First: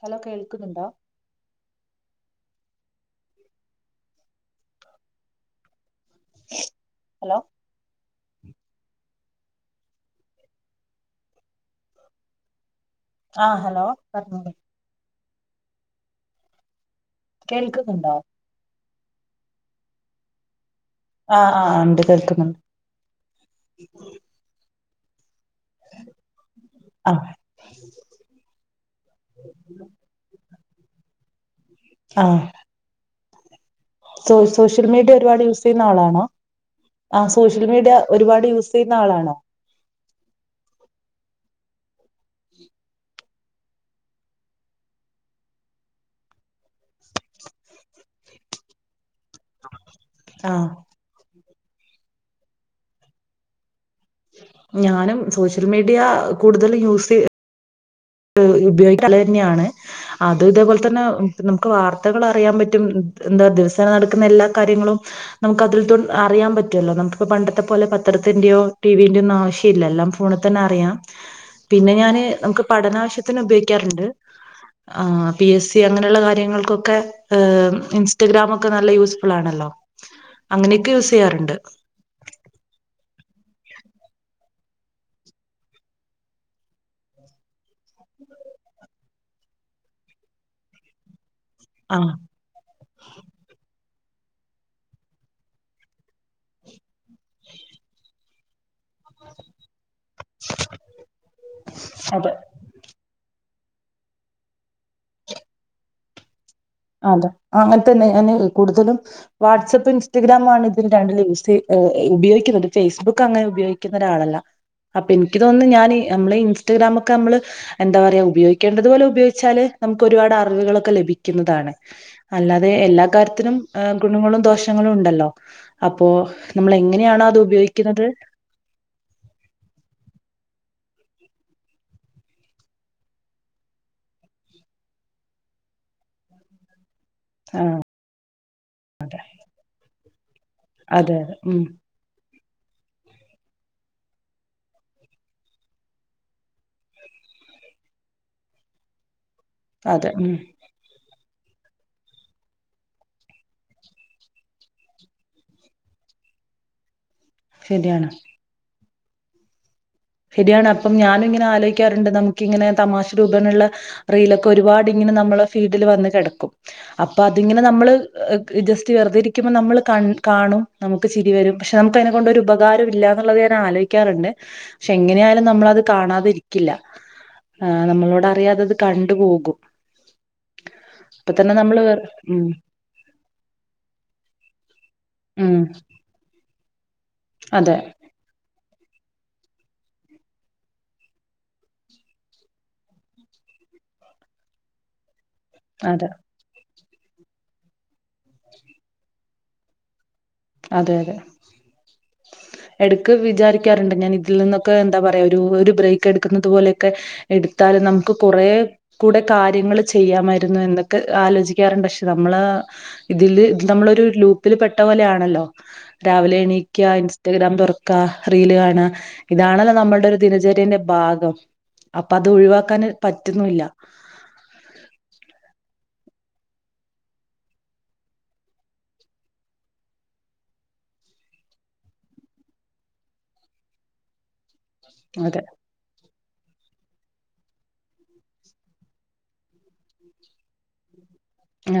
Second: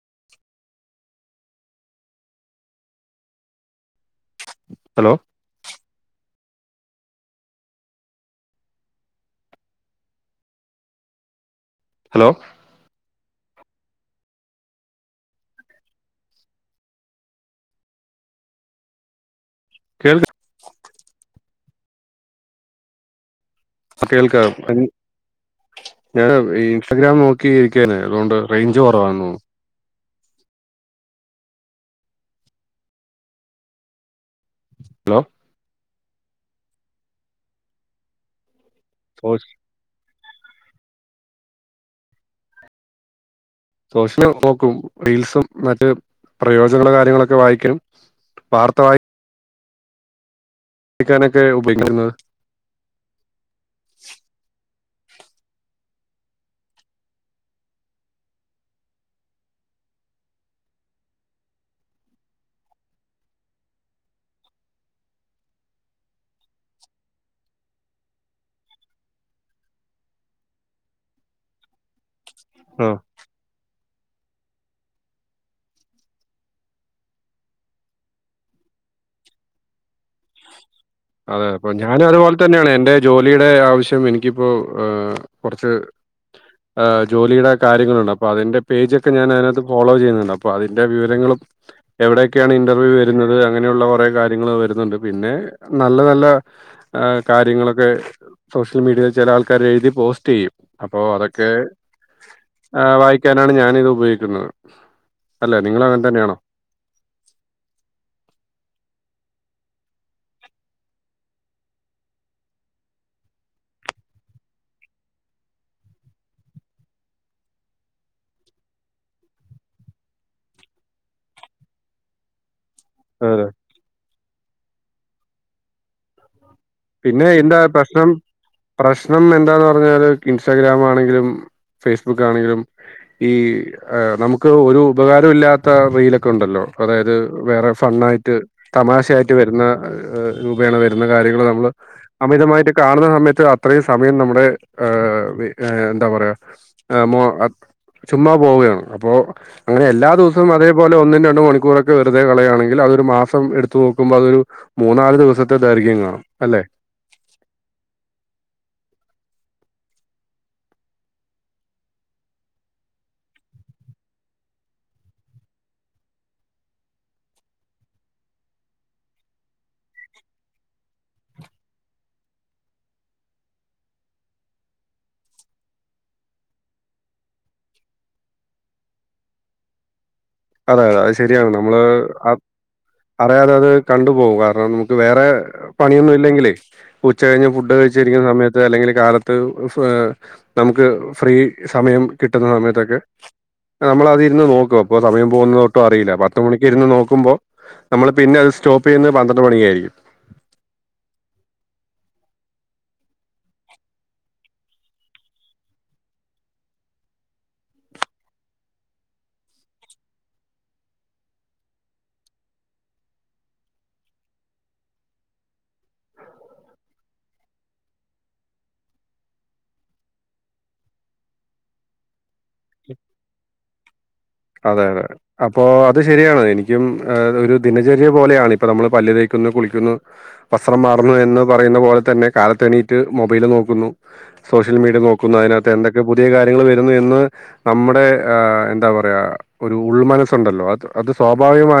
Hello കേൾക്കുന്നുണ്ടോ hello hello hello ആഹ hello പറഞ്ഞോളൂ കേൾക്കുന്നുണ്ടോ കേൾക്ക് ആ ആ ഉണ്ട് കേൾക്കുന്നുണ്ട് കേൾക്കാം ഞാന് ഇൻസ്റ്റാഗ്രാം ആഹ് നോക്കി ഇരിക്കാന് അതുകൊണ്ട് റേഞ്ച് കുറവാന്നൊന്നുന്നു ആ സോ സോഷ്യൽ മീഡിയ ഹലോ ഒരുപാട് യൂസ് ചെയ്യുന്ന ആളാ ഹലോ ആ സോഷ്യൽമീഡിയ ഒരുപാട് യൂസ് ചെയ്യുന്ന ആളാണോ [unintelligible] [unintelligible] സോഷ്യല് നോക്കും റീൽസും മറ്റ് പ്രയോജനങ്ങളും കാര്യങ്ങളൊക്കെ വായിക്കും വാർത്ത വായി ആ ഒക്കെ ഉപയോഗിക്കുന്നത് ഞാനും സോഷ്യൽ മീഡിയ കൂടുതൽ യൂസ് ചെയ [unintelligible] ഉപയോഗിക്കല് തന്നെയാണ് അത് ഇതേപോലെ തന്നെ നമുക്ക് വാർത്തകൾ അറിയാൻ പറ്റും എന്താ ദിവസേന നടക്കുന്ന എല്ലാ കാര്യങ്ങളും നമുക്ക് അതിൽ അറിയാൻ പറ്റുമല്ലോ നമുക്കിപ്പോ പണ്ടത്തെ പോലെ പത്രത്തിന്റെയോ ടിവിന്റെയോ ഒന്നും ആവശ്യം ഇല്ല എല്ലാം ഫോണിൽ തന്നെ അറിയാം പിന്നെ ഞാാന് ആ പഠനാവശ്യത്തിന് ഉപയോഗിക്കാറ്ണ്ട് ആ പി എസ് സി അങ്ങനെയുള്ള കാര്യങ്ങൾക്കൊക്കെ, ഈഹ് ഇൻസ്റ്റാഗ്രാം ഒക്കെ നല്ല യൂസ്ഫുൾ ആണല്ലോ? അങ്ങനെയൊക്കെ യൂസ് അതെ ചെയ്യാറുണ്ട് അപ്പൊ ഞാനും അതുപോലെ തന്നെയാണ്, എന്റെ ജോലിയും ടെ ആവശ്യം എനിക്കിപ്പോ ഈഹ് കൊറച്ച് ഈഹ് ജോലിയുടെ കാര്യങ്ങളുണ്ട്. അപ്പൊ അതിന്റെ പേജൊക്കെ ഞാൻ അതിനകത്ത് ഫോളോ ചെയ്യുന്നുണ്ട്. അപ്പൊ അതിന്റെ വിവരങ്ങളും ആ എവിടെയൊക്കെയാണ് ഇന്റർവ്യൂ വ ര്ന്നത് അങ്ങനെയുള്ള കൊറേ കാര്യങ്ങള് വര്ന്നുണ്ട്. പിന്നെ നല്ല നല്ല കാര്യങ്ങളൊക്കെ സോഷ്- [unintelligible] ചില ആൾകാർ എഴുതി പോസ്റ്റ്‌ ചെയ്യും. അപ്പൊ അതൊക്കെ അതെ വായിക്കാൻ തിനാണ് ഞാനിത് ഉപയോഗിക്കുന്നത്. അല്ല നിങ്ങൾ അങ്ങനെ തന്നെയാണോ? അതെ. അങ്ങനെ തന്നെ ഞാന് കൂടുതലും വാട്സാപ്പ് ഇൻസ്റ്റഗ്രാമാണ് ഇതില് രണ്ടില് യൂസ് ഈഹ് ഉപയോഗിക്കുന്നത്. ഫേസ്ബുക്ക് അങ്ങനെ ഉപയോഗിക്കുന്ന ഒരാളല്ല. അപ്പൊ ഇനിക്ക് തോന്ന്ന്ന് ഞാന് നമ്മള് ഇൻസ്റ്റഗ്രാമൊക്കെ നമ്മള് എന്താ പറയാ ഉപയോഗിക്കേണ്ടതു പോലെ ഉപയോഗിച്ചാല് നമുക്ക് ഒരുപാട് അറിവുകളൊക്കെ ലഭിക്കുന്ന താണ്. അല്ലാ അതെ എല്ലാ അതെ. കാര്യത്തിലും ഈഹ് ഗുണങ്ങളും ദോഷ പ്രശ്നങ്ങളും ഉണ്ടല്ലോ? അപ്പോ നമ്മൾ എങ്ങനെയാണോ പിന്നെ അത് എന്താ ഉപയോഗിക്കുന്നത് പ്രശ്നം, പ്രശ്നം എന്താന്ന് പറഞ്ഞാല് ഇൻസ്റ്റാഗ്രാമാ മാണെങ്കിലും ഫേസ്ബുക്കാണെങ്കിലും ഈ ആ നമുക്ക് ഒരു ഉപകാരം ഇല്ലാത്ത റീലൊക്കെ ഉണ്ടല്ലോ? അതായത് ആ വേറെ ഫണ്ണായിട്ട് തമാശയായിട്ട് വര്ന്ന ഏഹ് രൂപേണ വര്ന്ന അതെ അതെ കാര്യങ്ങള് ഉം നമ്മള് അമിതമായിട്ട് കാണുന്ന സമയത്ത് അത്രയും സമയം നമ്മുടെ, ആഹ് എന്താ പറയാ, മോ ചുമ്മാ പോവുകയാണ്. അപ്പോ അങ്ങനെ എല്ലാ അതെ ഉം ദിവസവും അതേപോലെ ഒന്നിന് രണ്ട് മണിക്കൂറൊക്കെ വെറുതെ കളയാണെങ്കിൽ അതൊരു മാസം എടുത്തു നോക്കുമ്പോ അതൊരു മൂന്നാല് ദിവസത്തെ ദൈർഘ്യം കാണും അല്ലേ? ശരിയാണ് ശരിയാണ്. അപ്പം ഞാനും ഇങ്ങനെ ആലോചിക്കാറുണ്ട് നമുക്കിങ്ങനെ തമാശ രൂപേണള്ള റീലൊക്കെ ഒരുപാടിങ്ങനെ നമ്മളെ ഫീഡില് വന്ന് കിടക്കും. അപ്പൊ അതിങ്ങനെ നമ്മൾ ജസ്റ്റ് വെറുതെ ഇരിക്കുമ്പോൾ നമ്മള് കൺ കാണും, നമുക്ക് ചിരി വരും. പക്ഷെ നമുക്ക് അതിനെ കൊണ്ടൊരു ഉപകാരം ഇല്ലാന്നുള്ളത് ഞാൻ ആലോചിക്കാറ്ണ്ട്. പക്ഷെ എങ്ങനെയായാലും നമ്മളത് കാണാതിരിക്കില്ല. ആ നമ്മളോട് അറിയാതെത് കണ്ട് പോകും. അതെ അതെ അത് ഇപ്പൊ ശരിയാണ് തന്നെ നമ്മള് വേറെ- ഉം അറിയാതെ അത് കണ്ട് പോവും. കാരണം, നമുക്ക് വേറെ ഉം പണിയൊന്നും ഇല്ലെങ്കിലേ ഉച്ച കഴിഞ്ഞ് ഫുഡ് അതെ കഴിച്ചിരിക്കുന്ന സമയത് അല്ലെങ്കില് കാലത്ത് ഈഹ് നമുക്ക് ഫ്രീ സമയം കിട്ടുന്ന സമയത്തൊക്കെ നമ്മളതിരുന്ന് നോക്കും അപ്പോ സമയം പോകുന്നതൊട്ടും അതെ അറിയില്ല. പത്ത് മണി ഇര്ന്ന് നോക്കുമ്പോ നമ്മള് പിന്നെ അത് സ്റ്റോപ്പ് ചെയ്യ്ന്നത് പന്ത്രണ്ട് മണിക്കായിരിക്കും. അതെ അതെ. എടക്ക് വിചാരിക്കാറ്ണ്ട് ഞാൻ ഇതിൽ നിന്നൊക്കെ എന്താ പറയാ ഒരു ഒരു ബ്രേക്ക് എടുക്കുന്നത് പോലെയൊക്കെ എടുത്താല് നമുക്ക് കുറേ കൂടെ കാര്യങ്ങള് ചെയ്യാമായിരുന്നു എന്നൊക്കെ ആലോചിക്കാറുണ്ട്. പക്ഷെ നമ്മള് ഇതില് നമ്മളൊരു ലൂപ്പിൽ പെട്ട പോലെയാ ണല്ലോ? രാവിലെ എണീക്കാ, ഇൻസ്റ്റഗ്രാം തുറക്കാ, റീല് കാണാ, ഇതാണല്ലോ നമ്മൾടെ ഒരു ദിനചര്യന്റെ ഭാഗം. അപ്പ അതൊഴിവാക്കാന് പറ്റ്ന്നൂല്ല. അതെ അതെ അപ്പൊ അത് ശരിയാണ്. എനിക്കും ഏഹ് ഒരു ദിനചര്യ പോലെയാണ്. ഇപ്പൊ നമ്മള് പല്ല് തേക്കുന്നു, കുളിക്കുന്നു, വസ്ത്രം മാറുന്നു എന്ന് പറയുന്ന പോലെ തന്നെ കാലത്തെ എണീറ്റ് മൊബൈല് നോക്കുന്നു. സോഷ്യൽ മീഡിയ നോക്കുന്നു. അതെ അതിനാത്ത് എന്തൊക്കെ പുതിയ കാര്യങ്ങൾ വരുന്നു എന്ന് നമ്മടെ ആഹ് എന്താവാ യാ ഒരു ഉൾമനസ്സു ഉണ്ടല്ലോ അത് അത്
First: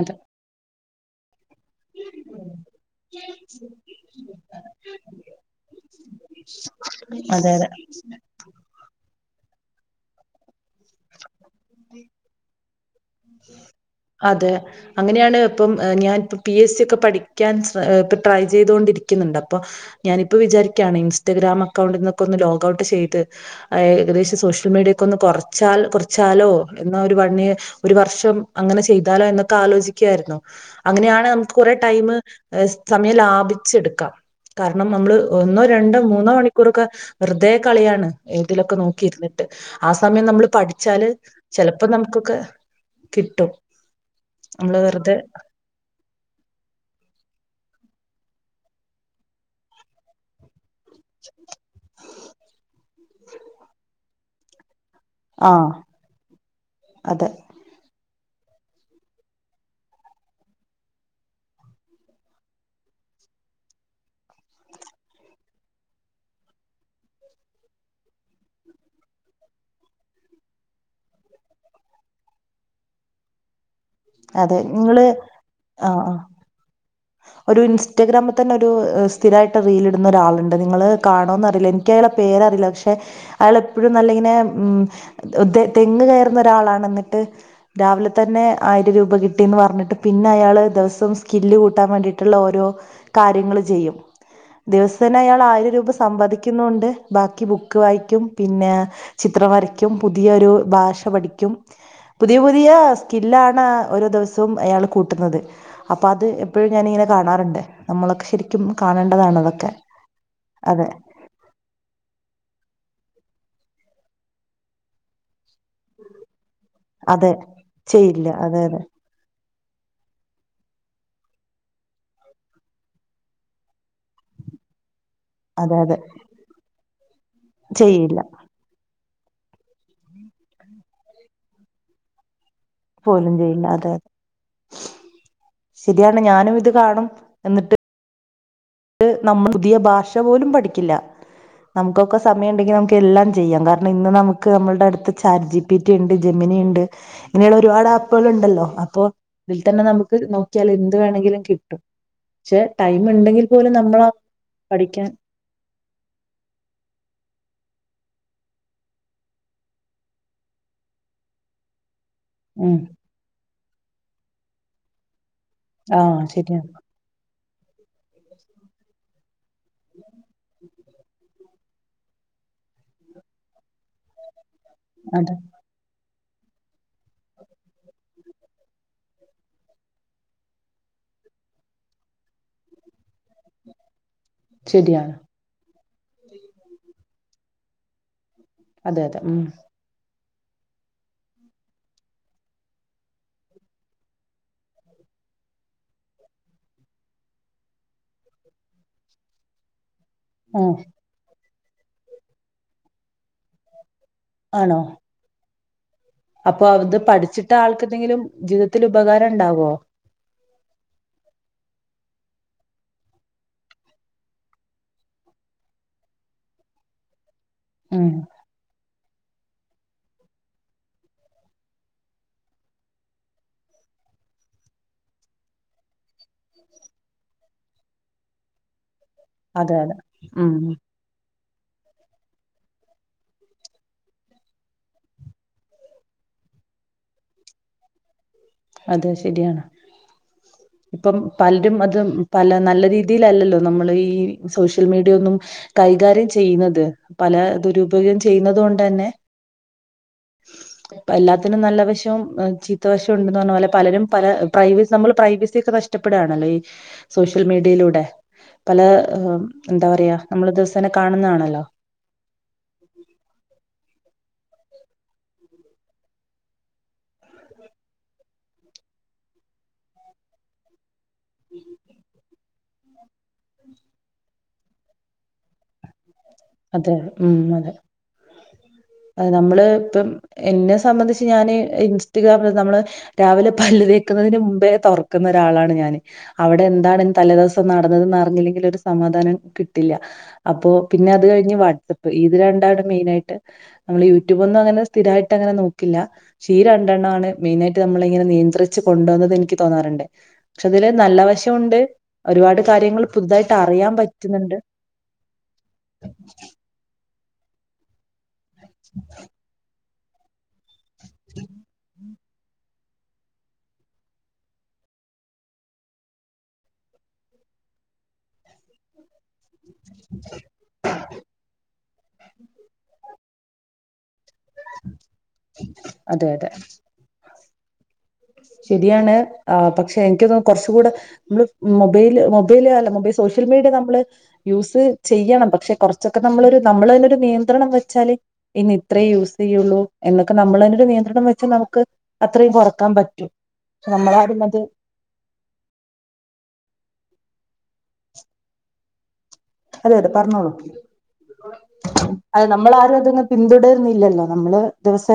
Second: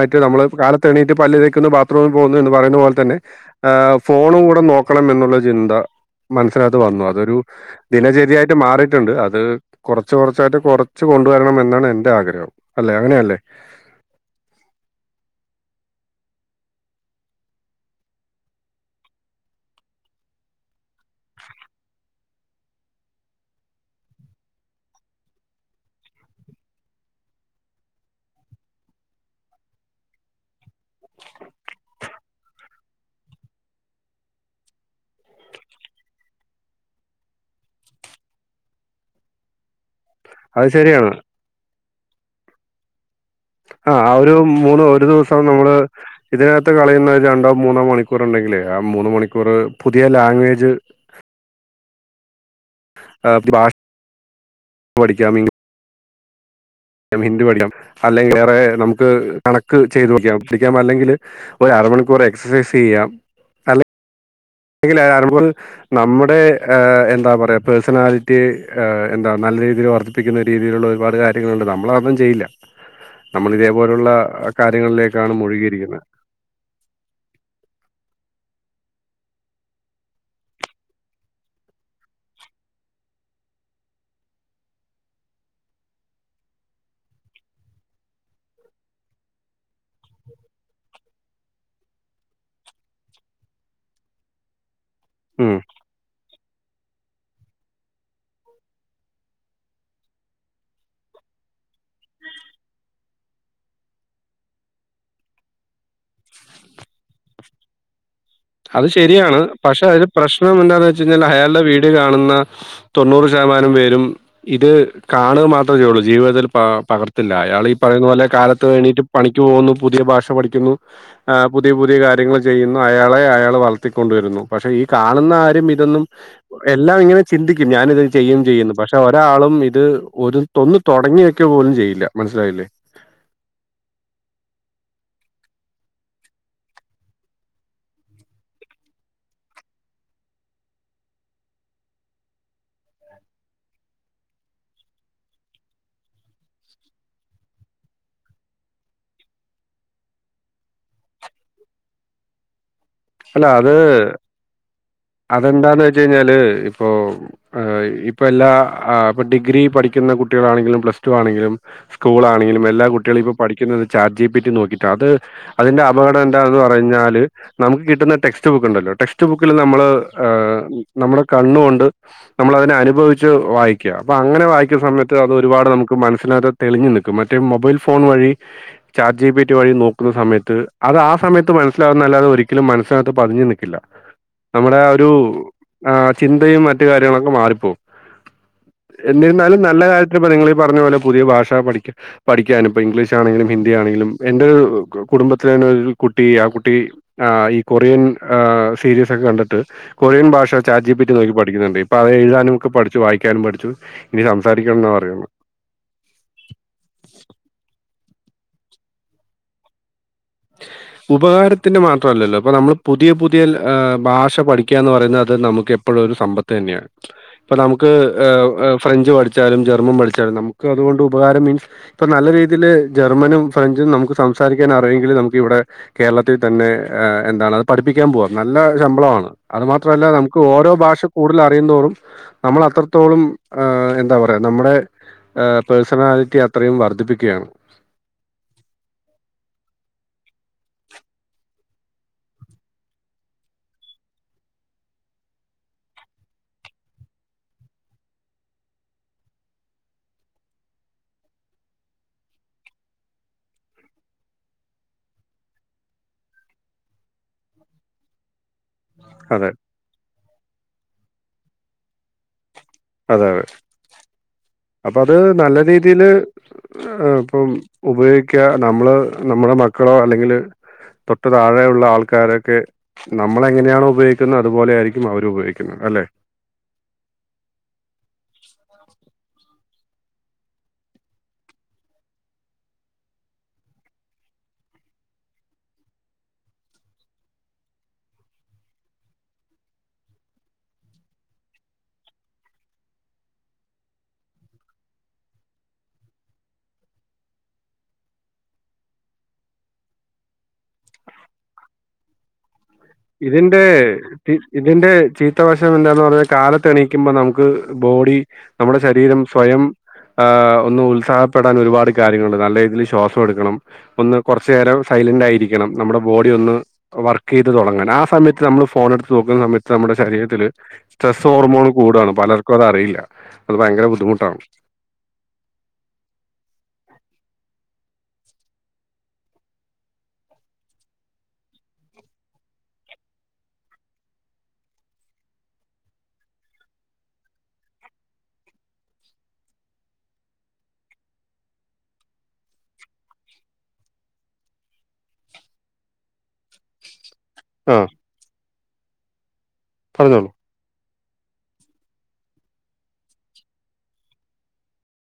അതെ നമ്മള് കാല എണീറ്റ് പല്ല്തെ നിക്കുന്ന് ബാത്റൂമിൽ പോന്നു എന്ന് പറയുന്ന പോൽ തന്നെ ഫോണും കൂടെ നോക്കണം എന്നുള്ള ചിന്ത മനസ്സിനാത്ത് വന്നു അതൊരു അതെ അതെ ദിനചര്യായിട്ട് മാറിയിട്ടുണ്ട് അത് അത് കുറച്ച് കുറച്ചായിട്ട് കൊറച്ച് കൊണ്ടുവരണം എന്ന് എന്റെ ആഗ്രഹം അല്ലെ അങ്ങനെയല്ലേ അതെ അങ്ങനെയാണ് ഇപ്പം ഞാനൻപ്പ പി എസ് സി ഒക്കെ പഠിക്കാൻ ഇപ്പ ട്രൈ ചെയ്തൊണ്ടിരിക്കുന്നുണ്ട് അപ്പൊ ഞാനിപ്പോ വിചാരിക്കുകയാണ് ഇൻസ്റ്റാഗ്രാം അക്കൗണ്ടിൽ നിന്നൊക്കെ ഒന്ന് ലോഗഔട്ട് ചെയ്ത് ഏകദേശം സോഷ്യൽ മീഡിയക്കൊ ഒന്ന് കുറ ച്ചാൽ കുറച്ചാലോ എന്നാ ഒരു പണി ഒരു വർഷം അങ്ങനെ ചെയ്താലോ എന്നൊക്കെ ആലോചിക്കായിരുന്നു അങ്ങനെയാണ് നമുക്ക് കുറെ ടൈമ സമയം ലാഭിച്ചെടുക്കാം കാരണം നമ്മൾ ഒന്നോ രണ്ടോ മൂന്നോ മണിക്കൂറൊക്കെ വെറുതെ കളിയാണ് ഇതിലൊക്കെ നോക്കിയിരുന്നിട്ട് ആ സമയം നമ്മൾ അത് പഠിച്ചാല് ശരിയാണ് ചെലപ്പോ നമുക്കൊക്കെ കിട്ടും ആഹ് ആ ഒരു നമ്മള് മൂന്ന് ഒരു വെറുതെ ദിവസം നമ്മള് ഇതിനകത്ത് കളിയുന്ന രണ്ടോ മൂന്നാം മണിക്കൂർ ഉണ്ടെങ്കിലേ ആ മൂന്ന മണിക്കൂർ പുതിയ ലാംഗ്വേജ് ആഹ് ബാഷ് പഠിക്കാമീ ആഹ് അതെ [unintelligible] അല്ലെങ്കിൽ വേറെ നമുക്ക് കണക്ക് ചെയ്ത് [unintelligible] അല്ലെങ്കിൽ ഒരു അര മണിക്കൂർ എക്സസൈസ് ചെയ്യാം അല്ലെ [unintelligible] നമ്മുടെ എന്താ പറയാ പേഴ്സണാലിറ്റി എന്താ നല്ല രീതിയിൽ വർദ്ധിപ്പിക്കുന്ന രീതിയിലുള്ള ഒരുപാട് കാര്യങ്ങളുണ്ട് നമ്മള തൊന്നും ചെയ്യില്ല നമ്മള് ഇത അതെ നിങ്ങള് ആഹ് ഒരു ഇൻസ്റ്റഗ്രാം തന്നെ ഒരു സ്ഥിരമായിട്ട് റീലിടുന്ന ഒരാളുണ്ട് നിങ്ങൾ കാണോന്ന് അറിയില്ല എനിക്ക് അയാളെ പേരറിയില്ല പക്ഷെ അയാൾ എപ്പോഴും നല്ല ഇങ്ങനെ ഉം തെങ്ങ് കയറുന്ന ഒരാളാണ് എന്നിട്ട് രാവിലെ തന്നെ ആയിരം രൂപ കിട്ടിയന്ന് പറഞ്ഞിട്ട് പിന്നെ അയാള് ദിവസം സ്കില്ല് കൂട്ടൻ വേണ്ടിട്ടുള്ള ഓരോ കാര്യങ്ങള് ചെയ്യും ദിവസ ന്നെ അയാൾ ഉം ആയിരം രൂപ സമ്പാദി [unintelligible] ബാക്കി ബുക്ക് വായിക്കും പിന്നെ ചിത്രം വരക്കും പുതിയ ഒരു ഭാഷ പഠിക്കും പുതിയ പുതിയ സ്കി ഇല്ലാണ് ഓരോ ദിവസവും അയാൾ കൂട്ടുന്നത് അപ്പോൾ അത് എപ്പോഴും ഞാനിങ്ങനെ കാണാറുണ്ട് നമ്മളൊക്കെ ശരിക്കും അത് കാണേണ്ടതാണ് ശരിയാണ് അതൊക്കെ പക്ഷെ അതില് പ്രശ്നം എന്താന്ന് അതെ വെച്ച് കഴിഞ്ഞാൽ അയാളുടെ വീട് കാണുന്ന തൊണ്ണൂറ് ശതമാനം പേരും ഇത് കാണുക മാത് ള്ളൂ ജീവിതത്തിൽ പകർത്തില്ല അതെ അയാള് ഈ പറയുന്ന പോലെ ചെയ്യില്ല അതെ കാലത്ത് എണീറ്റ് അതെ വേണ്ടിയിട്ട് പണിക്ക് പോകുന്നു. പുതിയ ഭാഷ പഠിക്കുന്നു ആ പുതിയ പുതിയ കാര്യങ്ങൾ ചെയ്യുന്നു അയാളെ യാൾ വളർത്തിക്കൊണ്ടു വരുന്നു പക്ഷേ ഈ കാണുന്ന ആരും അതെ അതെ ഇതൊന്നും എല്ലാം ഇങ്ങനെ ചിന്തിക്കും ഞാനിത് ചെയ്യില്ല ചെയ്യും ചെയ്യുന്ന് പക്ഷെ പെ ഒരാളും ഇത് ഒരു തൊന്നു തുടങ്ങി വെക്കാ പോലും ചെയ്യില്ല മനസ്സിലായില്ലേ. പോലും ചെയ്യില്ല അതെ. ശരിയാണ് ഞാനും ഇത് കാണും എന്നിട്ട് നമ്മൾ പുതിയ ഭാഷ പോലും പഠിക്കില്ല നമുക്കൊക്കെ സമയം ഉണ്ടെങ്കിൽ നമുക്ക് എല്ലാം ചെയ്യാം കാരണം ഇന്ന് നമുക്ക് നമ്മളുടെ അടുത്ത് ചാറ്റ് ജി പി ടി ഉണ്ട് ജെമിനി ഉണ്ട് ഇങ്ങനെയുള്ള ഒരുപാട് ആപ്പുകൾ ഉണ്ടല്ലോ അപ്പൊ ഇതിൽ തന്നെ നമുക്ക് നോക്കിയാൽ എന്ത് വേണമെങ്കിലും കിട്ടും പക്ഷെ ടൈമ്ണ്ടെങ്കിൽ ത് അതെന്താന്ന് വെച്ച കഴിഞ്ഞാല് ഇപ്പൊ ഈ ഇപ്പ എല്ലാ ഇപ്പൊ ഡിഗ്രി പഠിക്കുന്ന കുട്ടികളാണെങ്കിലും പ്ലസ് ടു ആണെങ്കിലും. സ്കൂളണെങ്കിലും ഉം എല്ലാം കുട്ടികളിപ്പ പഠി ന്നത് ചാറ്റ് ജി പി ടി നോക്കിട്ടാ അത് അതിൻന്റെ ആഹ് അപകടം എന്താന്ന് ശരിയാണ് പറഞ്ഞാല് നമുക്ക് കിട്ടുന്ന ടെക്സ്റ്റ് ബുക്ക്. ഇണ്ടല്ലോ ടെക്സ്റ്റ് ബുക്കിൽ നമ്മള് നമ്മുടെ കണ്ണ് കൊണ്ട് നമ്മളതിനെ അനുഭവിച്ച് വായിക്കുക അപ്പ അങ്ങനെ വായി സമയത്ത് അതെ അത്പാട് നമുക്ക് മനസ് മനസ്സിനകത്ത് തെളിഞ്ഞു നിൽക്കും മറ്റേ മൊബൈൽ ഫോൺ വഴി ചാറ്റ് ജി പിറ്റി വഴി നോക്കുന്ന സമയത്ത് അത് ആ സമയത്ത് മനസ്സിലാകുന്ന അല്ലാതെ ഒരിക്കലും മനസ്സിനകത്ത് പതിഞ്ഞു നിൽക്കില്ല നമ്മുടെ ആ ഒരു ശരിയാണ് ആ ചിന്തയും മറ്റു കാര്യങ്ങളൊക്കെ മാറി പോവും അതെ അതെ ഉം എന്നിരുന്നാലും നല്ല കാര്യ ഇപ്പോ നിങ്ങളീ പറഞ്ഞ പോലെ പുതിയ ഭാഷ പഠിക്ക പഠിക്കാനും ഇപ്പ ഇംഗ്ലീഷ് ആണെലും ഹിന്ദി ആണെലും എന്റെ ഒരു കുടുംബത്തിലന്നെ ഒരു കുട്ടി ആ കുട്ടി ഈ കൊറിയൻ സീരീസ് ഒക്കെ കണ്ടിട്ട് ട്ട് കൊറിയൻ ഭാഷ ഉം ചാറ്റ് ജി പിറ്റി നോക്കി പടി പഠിക്കുന്നുണ്ട് ഇപ്പൊ അവൻ എഴുതാനും ഒക്കെ പഠിച്ചു വായിക്കാനും പഠിച്ചു. ഇനി ആണോ സംസാരിക്കണെന്നാ പറയണ അപ്പൊ അത് പഠിച്ചിട്ട് ആൾക്കെന്തെങ്കിലും ജീവിതത്തിൽ ഉപകാരം ഉണ്ടാവോ ഉപകാരത്തിന്റെ മാത്രല്ലല്ലോ അപ്പൊ നമ്മൾ പുതിയ പുതിയ ഭാഷ പഠിക്കാന്ന് പറയുന്നത് അത് നമുക്ക് എപ്പോഴും ഒരു സമ്പത്ത് തന്നെയാണ് ഇപ്പൊ നമുക്ക് ഉം ഫ്രഞ്ച് പഠിച്ചാലും ജർമ്മൻ പഠിച്ചാലും നമുക്ക് അതുകൊണ്ട് ഉപകാരം മീൻസ് ഇപ്പ നല്ല രീതിയിൽ ജർമ്മനും ഫ്രഞ്ചും നമുക്ക് സംസാരിക്കാൻ അറിയിൻ നമുക്ക് ഇവിടെ കേരളത്തിൽ തന്നെ എന്താണ് അത് പഠിപ്പിക്കാൻ പോവാം നല്ല ശമ്പളമാണ്. അത് അതെ അതെ മാത്രമല്ല നമുക്ക് ഉം ഓരോ ഭാഷ കൂടുതൽ അ അറിയും തോറും നമ്മൾ അത്രത്തോളം എന്താ പറയാ നമ്മുടെ പേഴ്സണാലിറ്റി അത്രയും വർധിപ്പിക്കുകയാണ് അതെ ശരിയാണ് ഇപ്പം പൽ അത് പല നല്ല രീതിൽഅല്ലല്ലോ നമ്മൾ ഈ സോഷ്യൽ മീഡിയ ഒന്നും കൈകാര്യം ചെയ്യുന്നത് പല ദുരുപയോഗം ചെയ്യുന്നത് കൊണ്ട് തന്നെ. എല്ലാത്തിനും നല്ല വശവും ചീത്തവശവും ഉണ്ടന്ന് പറഞ്ഞ പോലെ പലരും പല പ്രൈവസി നമ്മൾ പ്രൈവസി ഒക്കെ നഷ്ടപ്പെടുകയാണല്ലോ ഈ സോഷ്യൽ മീഡിയയിലൂടെ പല അതെ എന്താ പറയാ നമ്മൾ ദിവസേന കാണുന്ന ആണ് ഹലോ അതെ അതെ അപ്പ അത് നല്ല രീതിയില് ഇപ്പം ഉപയോഗിക്കുക നമ്മള് നമ്മുടെ മക്കളോ അല്ലെങ്കില് പ തൊട്ട് താഴെയുള്ള ആൾക്കാരൊക്കെ നമ്മള എങ്ങനെയാണോ ഉപയോഗിക്കുന്നത് അതുപോലെ ആയിരിക്കും അവരു ഉപയോഗിക്കുന്നത് അല്ലെ അതെ ഉം അതെ അ നമ്മള് ഇപ്പം എന്നെ സംബന്ധിച്ച് ഞാന് ഇൻസ്റ്റഗ്രാം നമ്മള് രാവിലെ പളതേക്കുന്നതിന് മുമ്പേ തുറക്കുന്ന ഒരാളാണ് ഞാന് അവിടെ എന്താണ് തലേ ദിവസം നടന്നതെന്ന്റിഞ്ഞില്ലെങ്കിൽ ഒരു സമാധാനം കിട്ടില്ല അപ്പോ പിന്നെ അത് കഴിഞ് വാട്സആപ്പ് ഇത് രണ്ടാണ് മെയിൻ ആയിട്ട് നമ്മൾ യൂട്യൂബ് ഒന്നും അങ്ങനെ സ്ഥിരായിട്ട്ങ്ങനെ നോക്കില്ല പക്ഷെ ഈ രണ്ടെണ്ണംണ് മെയിനായിട്ട് നമ്മള ഇങ്ങനെ നിയന്ത്രിച്ച് കൊണ്ടോന്നത് എനിക്ക് തോന്നാറുണ്ട് പക്ഷെ അതില് നല്ല വശോണ്ട് ഒരുപാട്. കാര്യങ്ങൾ പുതുതായിട്ട് ഇതിന്റെ അറിയാൻ പറ്റുന്നുണ്ട്. ഇതിന്റെ ചീത്തവശം പറ കാലത്ത് എണീക്കുമ്പോ നമുക്ക് നമുക്ക് ബോഡി നമ്മുടെ ശരീരം സ്വയം ആ് ഒന്ന് ഉ സഹപ്പെടാൻ ഒരുപാട് കാര്യങ്ങളണ്ട് നല്ല രീതിയിൽ ശ്വാസം എടുക്കണം ഒന്ന് കുറച്ച നേരം സൈലന്റ് ആയിരിക്കണം നമ്മുടെ ബോഡി ഒന്ന് വർക്ക് ചെയ്ത് തുടങ്ങണം ആ സമയത്ത് നമ്മള് ഫോൺ എടുത്ത് നോക്കുന്ന സമയത്ത് നമ്മുടെ ശരീരത്തില് സ്ട്രെസ്സ് ഹോർമോൺ കൂടയാണ് പലർക്കും അത് അറിയില്ല അത് ഭയങ്കര ബുദ്ിുട്ട് അതെ അതെ ശരിയാണ് പക്ഷെ എനക്ക് കുറച്ച കൂടെ നമ്മള് മൊബൈല് മൊബൈല് അല്ല മൊബൈൽ സോഷ്യൽ മീഡിയ നമ്മള് യൂസ് ചെയ്യണം പക്ഷെ കുറച്ചൊക്കെ നമ്മളൊരു നമ്മൾതിനെ ഒരു നിയന്ത്രണം വെച്ചാല് ഇന്ന് ഇത്രേ യൂസ് ചെയ്യുള്ളൂ എന്നൊക്കെ നമ്മൾതിനെ ഒരു നിയന്ത്രണം വെച്ചാൽ നമുക്ക് അത്രയും കൊറക്കാൻ പറ്റ നമ്മളാടള്ളത് ആഹ [unintelligible] അതെ അതെ പറഞ്ഞോളൂ അതെ നമ്മൾ ആരെ പിന്തുടരുന്നില്ലല്ലോ നമ്മള് ദിവസേ